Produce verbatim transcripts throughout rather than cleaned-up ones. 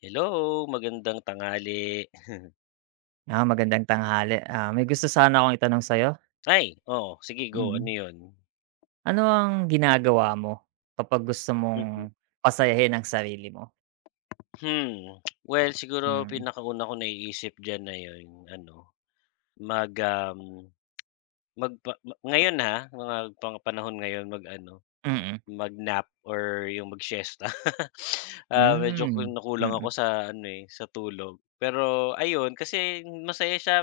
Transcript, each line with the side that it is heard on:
left: Hello! Magandang tanghali.
right: Ah, magandang tanghali, ah, may gusto sana akong itanong sa'yo.
left: Ay, oh, sige go. Ano
right: Mm.
left: yun?
right: Ano ang ginagawa mo kapag gusto
left: Mhm.
right: mong pasayahin ang sarili mo?
left: Hmm. Well siguro
right: Mm.
left: pinakauna ko naiisip dyan na yung ano, mag um, magpa ma ngayon ha, mga pang panahon ngayon mag-ano
right: Mm.
left: mag-nap or yung mag-siesta. Ah, medyo
right: Hmm,
left: kinukulang ako
right: mm.
left: sa ano eh, sa tulog. Pero, ayun kasi masaya siya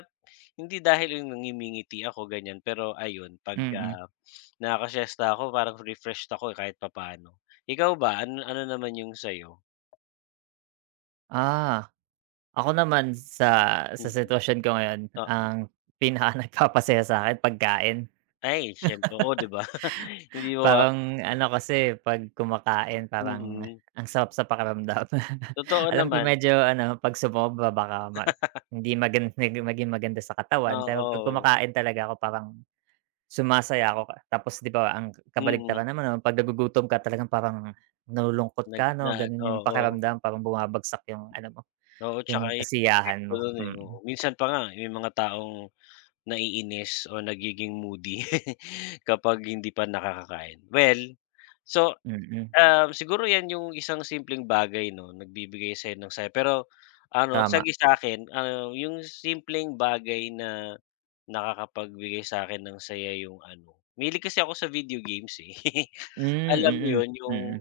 left: hindi dahil yung na ngimingiti ako ganyan pero ayun 'pag,
right: Mm.
left: ah, nakakasiyesta ako parang refreshed ako kahit papaano. Ikaw ba, ano ano naman yung sa'yo?
right: Ah. Ako naman sa sa
left: Mm.
right: sitwasyon ko ngayon
left: Oo.
right: ang pinaka nagpapasaya sa'kin pagkain.
left: Ay, siyempre, oh, di ba. Hindi ma wa
right: Parang ano kasi 'pag kumakain, parang
left: Mm.
right: ang sarap sa pakiramdam.
left: Totoo
right: Alam ko
left: naman.
right: medyo ano, 'pag sumobra baka ma hindi magan hindi maging maganda sa katawan, pero 'pag
left: Oo.
right: kumakain talaga ko parang sumasaya ako ka tapos di ba ang
left: Mm.
right: kabaligtaran naman non, 'pag nagugutom ka talagang parang nalulungkot
left: Nag
right: ka no,
left: na
right: ganun yung
left: oo.
right: pakiramdam, parang bumabagsak yung ano mo,
left: Oo,
right: yung
left: tsaka yung
right: kasiyahan
left: epekto
right: mo,
left: nun, eh, oo.
right: mm.
left: Minsan pa nga may mga taong naiinis o nagiging moody, kapag hindi pa nakakakain. Well, so,
right: Mm.
left: ah, siguro yan yung isang simpleng bagay no, nagbibigay sa'yo ng saya. Pero, ano sa
right: Tama.
left: gi sa'kin, ah, yung simpleng bagay na nakakapagbigay sa'kin ng saya yung ano, mahilig kasi ako sa video games, eh.
right: Hmm,
left: Alam mo
right: mm.
left: yun yung,
right: Mm.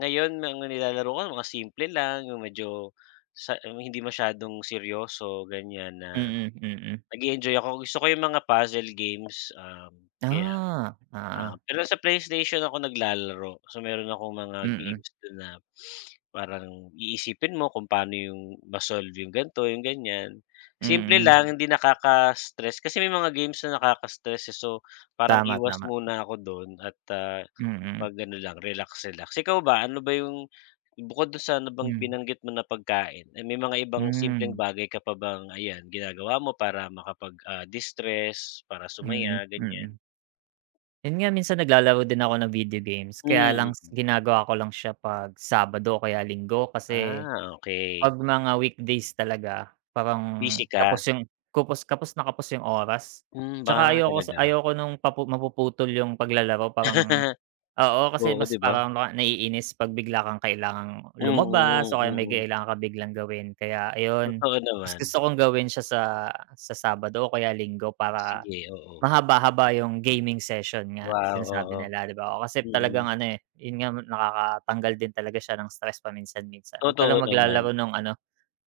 left: ngayon ang nilalaro ko mga simple lang, yung medyo sa hindi masyadong seryoso ganyan, na
right: Mm, mm.
left: nag-e-enjoy ako. Gusto ko yung mga puzzle games, um, kaya,
right: Ah,
left: ah
right: oo.
left: pero sa PlayStation ako naglalaro. So meron akong mga
right: Mm.
left: games dun na, parang iisipin mo kung paano yung ma-solve, yung ganito yung ganyan. Simple
right: Mm.
left: lang hindi nakaka-stress, kasi may mga games na nakaka-stress eh, so, parang
right: Tama,
left: iwas
right: tama.
left: muna ako dun at, ah,
right: Mm.
left: 'pag ano lang relax-relax. Ikaw ba, ano ba yung bukod dun sa nabang
right: Hmm.
left: binanggit mo na pagkain, ay may mga ibang simpleng
right: Hmm.
left: bagay ka pa bang, ayan, ginagawa mo para makapag, ah, distress para
right: Mm,
left: sumaya ganyan?
right: mm. Yun nga minsan naglalaro din ako ng video games, kaya lang
left: Hmm.
right: ginagawa ko lang siya 'pag Sabado o kaya Linggo. Kasi,
left: Ah, okey.
right: 'pag mga weekdays talaga parang
left: Busy ka.
right: kapos yung kupus kapos na kapos 'yong oras
left: Hmm,
right: 'tsaka
left: 'ba,
right: ayoko s
left: talaga?
right: ayoko nung papu mapuputol 'yong paglalaro parang oo, kasi
left: Oo,
right: mas
left: 'di ba?
right: parang ma naiinis pag bigla kang kailangang lumabas
left: Mm,
right: o kaya may
left: mm.
right: kailangan kang biglang gawin. Kaya ayon,
left: Totoo
right: mas
left: naman.
right: gusto kong gawin siya sa, sa Sabado o kaya Linggo para,
left: Sige, oo.
right: mahaba-haba yung gaming session nga,
left: Wow,
right: sinasabi
left: oo.
right: nila, 'di ba. Oh, kasi
left: Mm.
right: talagang ano, eh yun nga, nakakatanggal din talaga siya ng stress paminsan-minsan, wag ka lang
left: Totoo naman.
right: maglalaro ng, ano,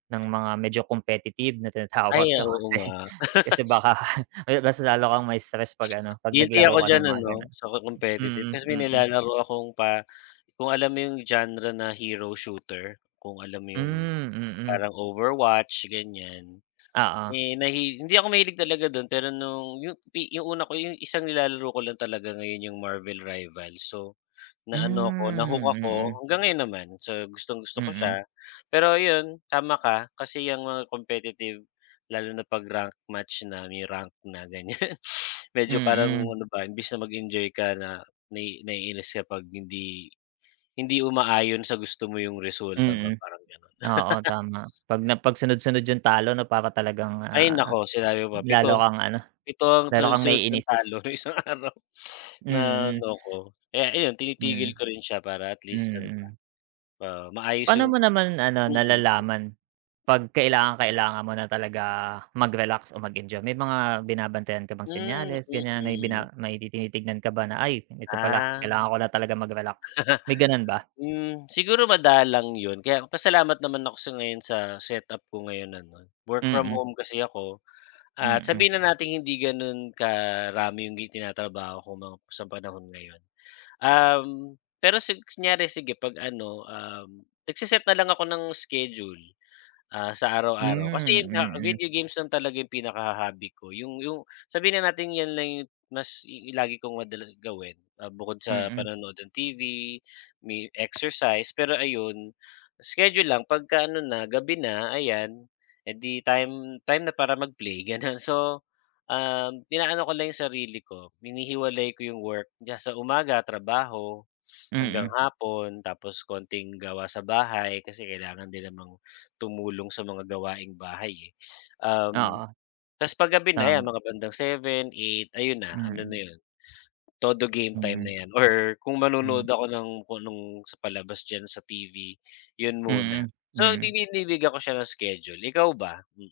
right: ng mga medyo competitive na
left: Ay,
right: tinatawag daw
left: oo
right: kasi,
left: nga.
right: kasi baka ayun mas lalo kang ma-stress pag ano, pag
left: Guilty
right: naglaro
left: ako
right: ka
left: diyan,
right: ng mga
left: ano,
right: ganon.
left: sa competitive.
right: Mm,
left: Tas may
right: mm.
left: nilalaro akong pa kung alam mo yung genre na Hero Shooter, kung alam mo yung
right: Hmm, mm.
left: parang Overwatch, ganyan.
right: Oo.
left: Eh, nahi hindi ako mahilig talaga dun pero nung yu pi yung una ko yung isang nilalaro ko lang talaga ngayon yung Marvel Rivals. So, na ano ako, na-hook
right: Hmm,
left: ako,
right: mm.
left: hanggang ngayon naman, so, gustong-gusto ko
right: Mm.
left: siya. Pero yun, tama ka, kasi yang mga competitive, lalo na pag rank match na, may rank na ganyan. Medyo parang,
right: Mm.
left: ano ba imbis na mag-enjoy ka, na nai naiinis ka 'pag hindi hindi umaayon sa gusto mo yung resulta ba
right: Mm.
left: parang ganon.
right: Oo, tama. Pag napag-sunod-sunod yung talo, 'no, para talagang,
left: Ay,
right: ah,
left: nako sinabi mo pa
right: lalo
left: pito,
right: kang, ano,
left: pito ang
right: lalo kang
left: sunod-sunod kung
right: naiinis.
left: talo sa isang araw, na,
right: Mm.
left: ano, ko. Kaya ayun, tinitigil
right: Mm,
left: ko rin siya para at least, ano ba,
right: mm.
left: maayos
right: Paano
left: yung
right: mo naman, ano,
left: mm.
right: nalalaman pag kailangang-kailangan mo na talaga magrelax o mag-enjoy? May mga binabantayan ka bang
left: Hmm,
right: senyales ganyan may
left: mm.
right: bina may tinitignan ka ba na, "Ay, ito pala,
left: Ah.
right: kailangan ko na talaga magrelax," may ganun ba?
left: Hmm, siguro madalang yun, kaya pasalamat naman ako sa ngayon sa set-up ko ngayon ano, work from
right: Mm.
left: home kasi ako, at
right: Mm.
left: sabihin na nating hindi ganun karami yung gi tinatrabaho ko mga sa panahon ngayon. Um, pero si kunyari sige 'pag, ano, um, nagse-set na lang ako ng schedule, ah, sa
right: Hmm,
left: araw-araw, kasi yung nga,
right: mm.
left: video games lang talaga yung pinaka-ho hobby ko yung yung sabihin na natin yan lang yung mas i lagi kong madalas gawin, ah, bukod sa
right: Mm.
left: panonood ng T-V, may exercise. Pero ayun, schedule lang, pagka, ano na, gabi na ayan, eh di time time na para mag-play, ganun, So, um, inaano ko lang yung sarili ko, hinihiwalay ko yung work kaya sa umaga trabaho, hanggang
right: Mm.
left: hapon, tapos konting gawa sa bahay, kasi kailangan din namang tumulong sa mga gawaing bahay, eh. Um,
right: Oo.
left: tas pag-gabi na yan
right: Tama.
left: mga bandang seven, eight, ayun na, ano na
right: Mm.
left: yun, todo game time
right: Hmm.
left: na yan or kung
right: Hmm.
left: manonood ako ng kung anong sa palabas diyan sa T-V, yun muna.
right: Mm,
left: So,
right: mm.
left: dinidiliga ko siya ng schedule, ikaw ba? Hmm.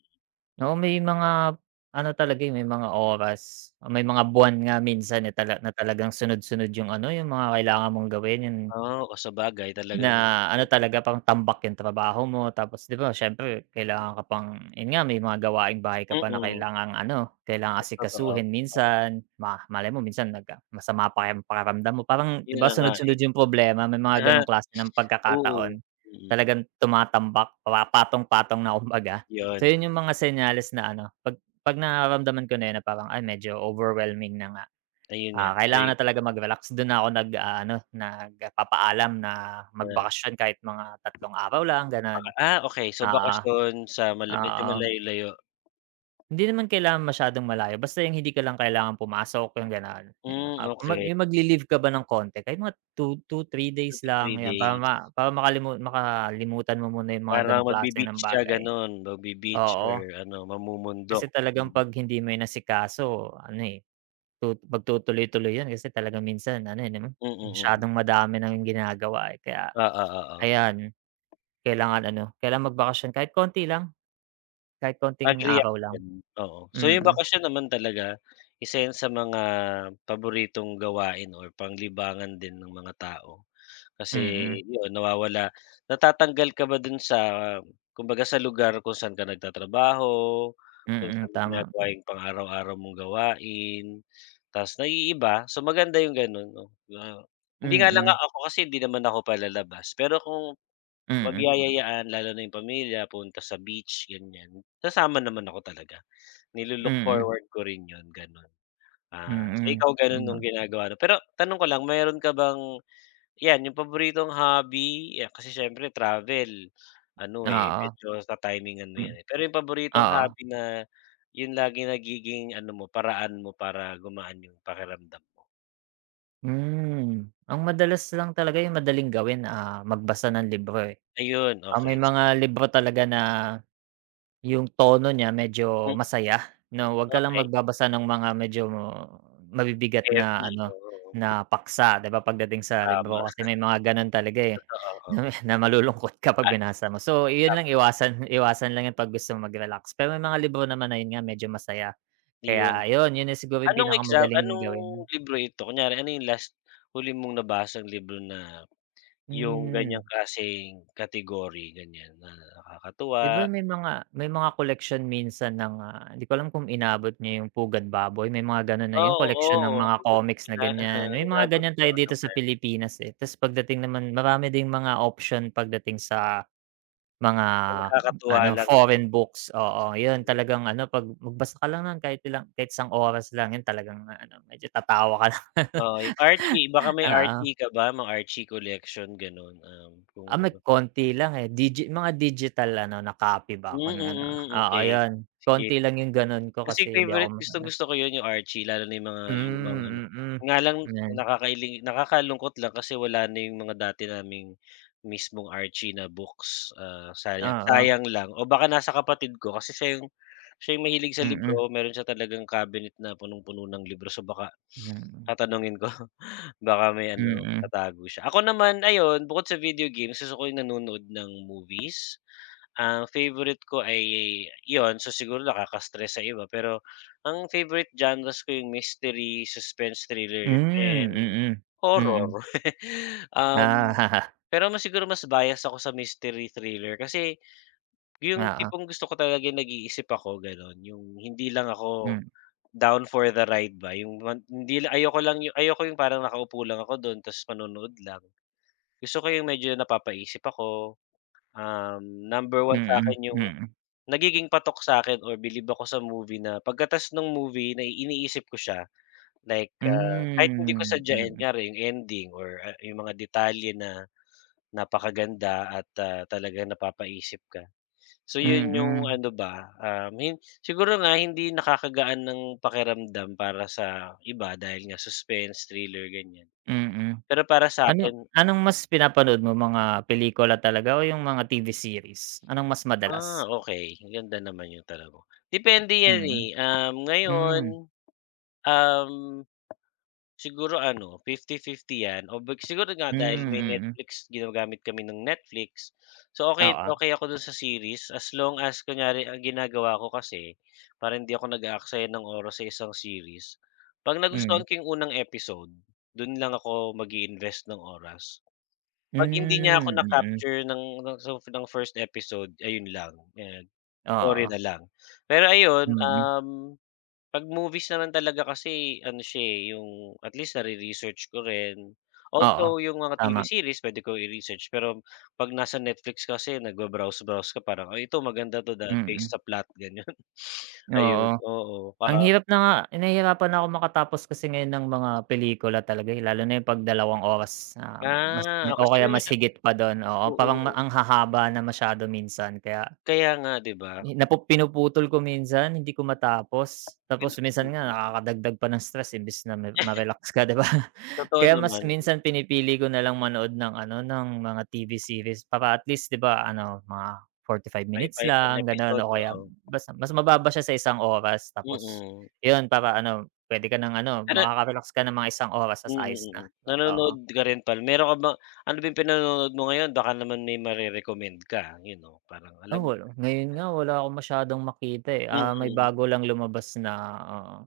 right: Oo, may mga, ano, talaga, eh, may mga oras o may mga buwan nga minsan na tala na talagang sunod-sunod yung, ano, yung mga kailangan mong gawin yun
left: Oh, oh sabagay
right: na
left: talagang
right: ano talaga pang tambak yung trabaho mo. Tapos, 'di ba, siyempre kailangan ka pang yun nga may mga gawaing bahay ka pa na
left: Mm.
right: kailangang, ano, kailangan
left: Totoo,
right: asikasuhin
left: oo.
right: minsan. Ma malay mo minsan nag ah, masama pa yung pakiramdam mo parang, 'di
left: Yun
right: ba,
left: na nga, eh.
right: sunod-sunod yung problema, may mga ganong klase ng
left: Oo,
right: pagkakataon,
left: mm.
right: talagang tumatambak, pa patong-patong na kumbaga. So
left: Yun.
right: yun yung mga senyales na ano pag pag nararamdaman ko na yun na parang ay medyo overwhelming na nga,
left: Ayun nga,
right: ah,
left: sa y
right: kailangan na talaga mag-relax, dun na ako nag, aano, nagpapaalam na
left: [unintelligible]
right: magbakasyon kahit mga tatlong araw lang ganon.
left: Ah, okey, so
right: Oo.
left: bakasyon sa mal medyo
right: Oo.
left: malayo-layo.
right: Hindi naman kailangan masyadong malayo, basta yung hindi ka lang kailangan pumasok yung ganon, ayun.
left: Hmm,
right: Ah, kung
left: okey.
right: may magli-leave ka ba ng konti, kahit mga two to three
left: two
right: days
left: to
right: lang,
left: three
right: ayan para
left: days.
right: ma para makalimu makalimutan mo muna yung mga
left: Parang
right: ganong klase ng
left: magbi-beach ka
right: bagay.
left: ganon, magbi-beach or,
right: Oo.
left: ano,
right: Kasi
left: mamumundok,
right: talagang
left: mm.
right: pag hindi mo inasikaso ano, eh, tu pagtutuloy-tuloy yun kasi talagang minsan ano, eh, 'no,
left: Mm, mm.
right: masyadong madami na yung ginagawa, eh, kaya
left: Oo, oo.
right: ayan kailangan, ano, kailangan magbakasyon kahit konti lang, kahit konting
left: Agree ako
right: araw lang.
left: diyan, oo. So yung
right: Mm.
left: bakasyon naman talaga, isa yan sa mga paboritong gawain or panglibangan din ng mga tao, kasi
right: Mm.
left: yun nawawala natatanggal ka ba dun sa, kumbaga, sa lugar kung saan ka nagtatrabaho, kung
right: Mm,
left: saan mo
right: tama
left: ginagawa yung pang-araw-araw mong gawain, tas naiiba. So, maganda yung ganon, 'no, 'di ba, hindi nga lang nga
right: Mm.
left: ako, kasi hindi naman ako palalabas pero kung,
right: Mm.
left: magyayayaan lalo na yung pamilya punta sa beach, ganyan, sasama naman ako talaga, nilu-look
right: Mm.
left: forward ko rin yun, ganun. Ah, so,
right: Mm,
left: ikaw ganun yung
right: ganun.
left: ginagawa mo? Pero tanong ko lang meron ka bang, yan, yung paboritong hobby ya kasi syempre travel, ano, eh,
right: Oo.
left: medyo ta-timingan mo
right: Mm.
left: yan eh, pero yung paboritong
right: Oo.
left: hobby na yung lagi nagiging, ano mo, paraan mo para gumaan yung pakiramdam mo?
right: Hmm. Ang madalas lang talaga yung madaling gawin, ah, magbasa ng libro, eh.
left: Ayun!
right: Ah, may
left: Okey, si
right: mga libro talaga na yung tono niya medyo
left: M
right: masaya na 'wag ka lang
left: Okey.
right: magbabasa ng mga medyo mabibigat na
left: Heavy,
right: ano,
left: oo.
right: na paksa 'di ba pagdating sa
left: Tama.
right: libro kasi may mga gano'n talaga, eh,
left: Totoo, oo.
right: na malulungkot ka 'pag
left: Ah,
right: binasa mo. So, 'yun lang
left: tama.
right: iwasan iwasan lang 'yun 'pag gusto mong mag-relax. Pero may mga libro naman ayun nga medyo masaya
left: 'Yon.
right: kaya ayun, 'yun na siguro yung
left: Anong exam
right: pinakamadaling
left: anong
right: gawin.
left: libro ito? Kunyari ano yung last huli mong nabasang libro na yung
right: Hmm.
left: ganyang klaseng category, ganyan na
right: 'Di ba
left: nakakatuwa.
right: may mga may mga koleksyon minsan ng, ah, 'di ko alam kung inabot mo yung Pugad Baboy? May mga ganun na yung
left: Oh,
right: koleksyon ng mga
left: oo. [unintelligible]
right: comics na ganyan. May mga
left: inabot
right: ganyan
left: ko
right: tayo
left: oo
right: dito sa
left: naman.
right: Pilipinas, eh. Ta's pagdating naman marami ding mga option pagdating sa mga
left: Oh, nakakatuwa
right: ano,
left: lang 'no?
right: foreign books. Oo, 'yun
left: Mm.
right: talagang ano 'pag magbasa ka lang ng kahit ilang kahit isang oras lang 'yun talagang ano, medyo tatawa ka lang.
left: Oo, yung Archie. Baka may
right: Oo.
left: Archie ka ba? Mga Archie collection, gano'n? Um, kung
right: Ah, may
left: nagba
right: konti lang, eh. Digi mga digital ano, na copy ba ako
left: Hmm,
right: ng ano?
left: mm,
right: Oo,
left: okey.
right: 'yun.
left: Sige.
right: Konti lang yung ganu'n ko
left: Kasi
right: kasi hindi ako
left: favourite
right: [unintelligible]
left: gustong-gusto ko yun, yung Archie lalo na yung mga lumang ano.
right: Hmm, mm,
left: 'Nga lang
right: 'yan.
left: nakakailing nakakalungkot lang kasi wala na yung mga dati naming mismong Archie na books, ah, sayang
right: Oo.
left: sayang lang o baka nasa kapatid ko kasi siya yung siya yung mahilig sa
right: Mm.
left: libro, meron siya talagang cabinet na punong-puno ng libro. So, baka
right: Mm.
left: tatanungin ko baka may ano, may
right: Mm.
left: natago siya. Ako naman ayun, bukod sa video games, gusto ko yung nanonood ng movies. Ang favourite ko ay 'yun. So, siguro nakaka-stress sa iba, pero ang favourite genres ko yung mystery, suspense, thriller
right: Hmm,
left: and
right: mm. Mm.
left: horror. Um,
right: Ah.
left: pero mas siguro mas bias ako sa mystery-thriller. Kasi yung
right: Oo.
left: tipong gusto ko talagang nag-iisip ako, gano'n. Yung hindi lang ako
right: M
left: down for the ride ba, yung wan hindi lang ayoko lang ayoko yung parang nakaupo lang ako dun ta's manonood lang. Gusto ko yung medyo napapaisip ako, um, number one
right: Mm,
left: sa'kin yung
right: mm.
left: nagiging patok sa'kin or bilib ako sa movie na pagkata's ng movie na iniisip ko siya. Like, ah, kahit hindi ko
right: Hmm,
left: sadyain,
right: mm.
left: kunyari yung ending or, ah, yung mga detalye na napakaganda at, ah, talagang, napapaisip ka. So, 'yun yung
right: Mm.
left: ano ba, um, yun siguro nga hindi nakakagaan ng pakiramdam para sa iba dahil nga suspense, thriller, ganyan.
right: Mm.
left: Pero para
right: Ano
left: sa'kin
right: anong mas pinapanood mo? Mga pelikula talaga o yung mga T-V series? Anong mas
left: Ah,
right: madalas?
left: okey, ganda naman yun talaga. Depende 'yan,
right: Mm.
left: eh. Um, ngayon,
right: Hmm.
left: um, siguro ano, fifty-fifty 'yan o big siguro nga
right: Hmm,
left: dahil may
right: mm.
left: Netflix, ginagamit kami ng Netflix. So, okey
right: Oo.
left: okey ako dun sa series as long as kunyari ang ginagawa ko kasi para hindi ako nag-aaksaya ng oras sa isang series, 'pag
right: Mm.
left: nagustuhan ko yung unang episode, dun lang ako mag-i-invest ng oras. 'Pag hindi niya ako
right: Hmm,
left: na
right: mm.
left: capture ng ng sof first episode, ayun lang, 'yan, sorry
right: Oo.
left: na lang. Pero ayun,
right: Mm.
left: um, 'pag movies na lang talaga kasi ano siya, eh, yung at least nare-research ko rin.
right: Oo,
left: Although yung mga T-V
right: tama.
left: series puwede kong i-research, pero 'pag nasa Netflix kasi nagba-browse-browse ka parang ay ito maganda 'to based
right: Mm.
left: sa plot, ganyan. Ayun,
right: Oo.
left: oo. Pa
right: Ang hirap na nga nahihirapan na ako makatapos kasi ngayon ng mga pelikula talaga, eh, lalo na yung 'pag dalawang oras na mas
left: Ah,
right: o
left: kasi
right: kaya
left: nga
right: mas
left: masya
right: higit pa dun, oo. Parang ma
left: mm.
right: ang hahaba na masyado minsan kaya
left: Kaya nga, 'di ba?
right: napu pinuputol ko minsan, hindi ko matapos. Tapos minsan nga
left: [unintelligible]
right: nakakadagdag pa ng stress imbes na mi ma-relax ka, 'di ba?
left: Totoo
right: Kaya mas
left: naman.
right: minsan pinipili ko na lang manood ng ano, ng mga T-V series para at least 'di ba ano, mga forty five minutes
left: [unintelligible]
right: lang gano'n
left: episode,
right: o kaya
left: oo.
right: bas mas mababa siya sa isang oras. Tapos
left: Mm.
right: 'yun para ano, puwede ka ng ano,
left: [unintelligible]
right: makaka-relax ka ng mga isang oras ta's
left: Mm,
right: ayos na,
left: mm.
right: oo.
left: Nanonood ka rin pala meron ka ba ano ba yung pinanonood mo ngayon? Baka naman may mare-recommend ka. Yun oh, parang
right: Ah,
left: alam mo
right: wala. Ngayon nga wala akong masyadong makita, eh. Ah, may
left: Mm.
right: bago lang lumabas na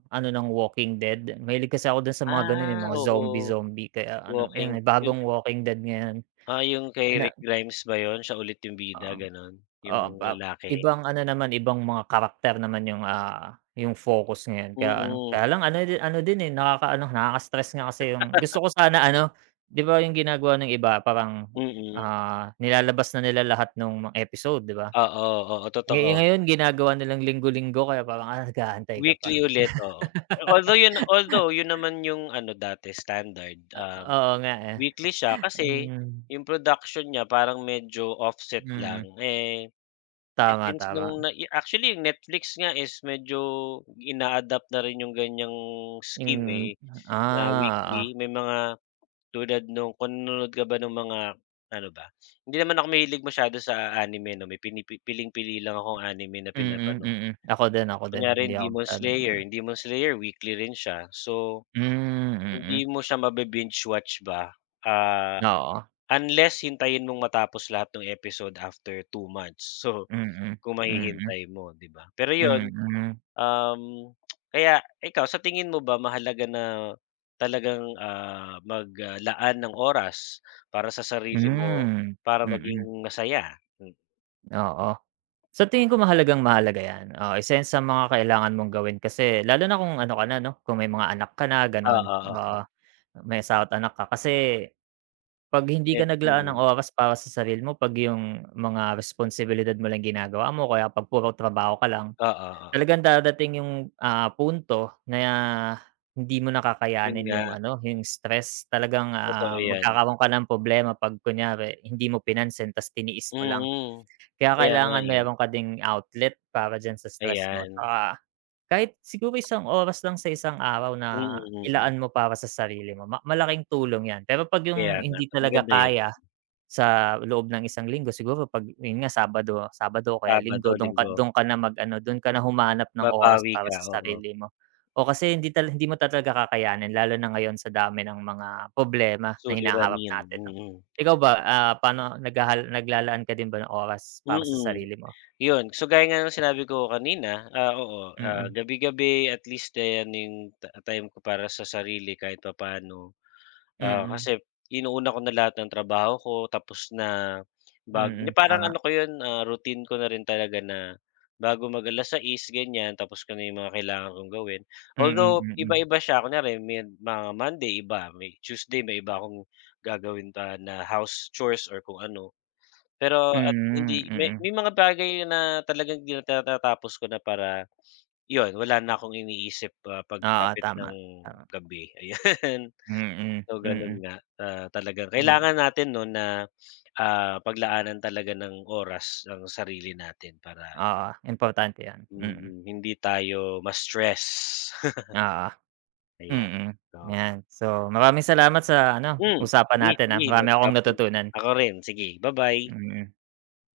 right: ano ng Walking Dead. Mahilig kasi ako dun sa mga gano'n, yung
left: Ah,
right: mga zombie,
left: oo.
right: zombie kaya ano,
left: Walking
right: may
left: [unintelligible]
right: bagong Walking Dead ngayon.
left: Ah, yung kay
right: Ina
left: Rick Grimes ba 'yun? Siya ulit yung
right: Oo.
left: bida, gano'n?
right: Oo.
left: Yung
right: Ba
left: lalaki.
right: ibang ano naman, ibang mga character naman yung, ah, yung focus ngayon. Kaya ano,
left: Mm.
right: kaya lang ano di ano din, eh, nakaka nakaka-stress nga kasi yung gusto ko sana ano, 'di ba yung ginagawa ng iba parang,
left: Mm.
right: ah, nilalabas na nila lahat nung mga episode, 'di ba?
left: Oo, oo,
right: Eh,
left: totoo.
right: ngayon ginagawa nilang linggo-linggo kaya parang, ah, nag-aantay ka pa.
left: Weekly ulit, oo. Athough 'yun although yun naman yung ano dati, standard.
right: O
left: Ah,
right: oo nga, eh,
left: weekly siya kasi
right: hmm.
left: 'yong production niya parang medyo offset lang.
right: Mm.
left: Eh,
right: Tama,
left: since nung
right: tama.
left: nai actually Netflix nga is medyo ina-adapt na rin 'yong ganyang scheme,
right: Yung
left: eh, na
right: ah, oo.
left: weekly. May mga tulad noon kung nanonood ka ba ng mga ano ba? Hindi naman ako mahilig masyado sa anime 'no? May pini piling-pili lang akong anime na
right: Mm,
left: pinapanood.
right: mm. Ako din, ako din.
left: Kunyari
right: Hindi
left: yung
right: ako
left: Demon
right: masyado na
left: Slayer.
right: ano
left: Demon Slayer weekly rin siya. So,
right: Hmm,
left: hindi
right: mm.
left: mo siya mabi-binge watch ba, ah,
right: Oo.
left: unless hintayin mong matapos lahat ng episode after two months. So,
right: Mm.
left: kung
right: Mm.
left: mahihintay mo, 'di ba? Pero yun,
right: Mm.
left: um, kaya ikaw sa tingin mo ba mahalaga na talagang, ah, maglaan ng oras para sa sarili mo
right: Hmm,
left: para maging
right: mm.
left: masaya? M
right: Oo. Sa tingin ko mahalagang-mahalaga yan, oo, isa 'yan sa mga kailangan mong gawin kasi lalo na kung ano ka na 'no, kung may mga anak ka na,
left: Oo,
right: gan'on, oo.
left: oo.
right: May asawa't anak ka kasi, 'pag hindi
left: Head
right: ka naglaan ng
left: ayun.
right: oras para sa sarili mo, 'pag 'yong mga responsibilidad mo lang yung ginagawa mo, o kaya 'pag puro trabaho ka lang,
left: Oo, oo.
right: talagang dadating yung, ah, punto na hindi mo na
left: 'Yon
right: kakayanin 'yong
left: nga.
right: ano, 'yong stress, talagang,
left: Totoo
right: ah,
left: 'yan.
right: magkakaroon ka ng problema 'pag kunyari hindi mo pinansin, 'tas tiniis mo lang.
left: Mm.
right: Kaya
left: Kaya nga,
right: kailangan
left: eh.
right: mayroon ka ding outlet para diyan sa stress mo
left: Ayan.
right: 'tsaka, kahit siguro isang oras lang sa isang araw na
left: Mm, mm.
right: ilaan mo para sa sarili mo, ma malaking tulong 'yan. Pero 'pag
left: Kaya
right: 'yong
left: nga,
right: hindi
left: sa
right: talaga
left: maganda 'yon.
right: kaya sa loob ng isang linggo siguro 'pag 'yon nga Sabado Sabado o kaya
left: Sabado,
right: Linggo do'ng ka
left: Linggo.
right: do'ng ka na mag-ano, doon ka na humanap ng oras
left: Babawi
right: para
left: ka,
right: sa
left: oo.
right: sarili mo. O kasi hindi tala hindi mo ta talaga kakayanin lalo na ngayon sa dami ng mga problema na hinaharap
left: Suliranin,
right: natin 'no.
left: mm.
right: Ikaw ba, ah, paano naghahal naglalaan ka din ba ng oras para sa
left: Mm.
right: sarili mo?
left: 'Yon, so gaya nga no'ng sinabi ko kanina, ah, oo, ah,
right: Mm.
left: gabi-gabi at least, ten 'yong ta time ko para sa sarili kahit papaano. Ah,
right: Mm.
left: kasi inuuna ko na lahat ng trabaho ko tapos na bag hindi
right: Mm,
left: parang ano
right: tama.
left: ko 'yon, ah, routine ko na rin talaga na bago mag alas sais ganiyan, tapos ko na 'yong mga kailangan kong gawin.
right: Mm,
left: Although,
right: mm.
left: iba-iba siya kunyari med mga Monday iba, may Tuesday may iba akong gagawin pa na house chores or kung ano. Pero at
right: Hmm,
left: hindi may may
right: mm.
left: mga bagay na talagang tinatata tapos ko na para, 'yon, wala na akong iniisip, ah,
right: Oo,
left: pagsapit ng
right: tama, tama.
left: gabi, ayan.
right: Mm,
left: So, gano'n
right: mm.
left: nga, ah, talagang
right: Hmm.
left: kailangan natin 'no na, ah, paglaanan talaga ng oras ang sarili natin para
right: Oo, importante 'yon, mm.
left: mm, hindi tayo ma-stress.
right: Oo.
left: Ayan,
right: Mm,
left: oh.
right: 'yan, so maraming salamat sa ano,
left: M
right: usapan
left: sige,
right: natin, ah,
left: sige no
right: marami akong
left: problem.
right: natutunan.
left: Ako rin, sige, bye bye.
right: Mm.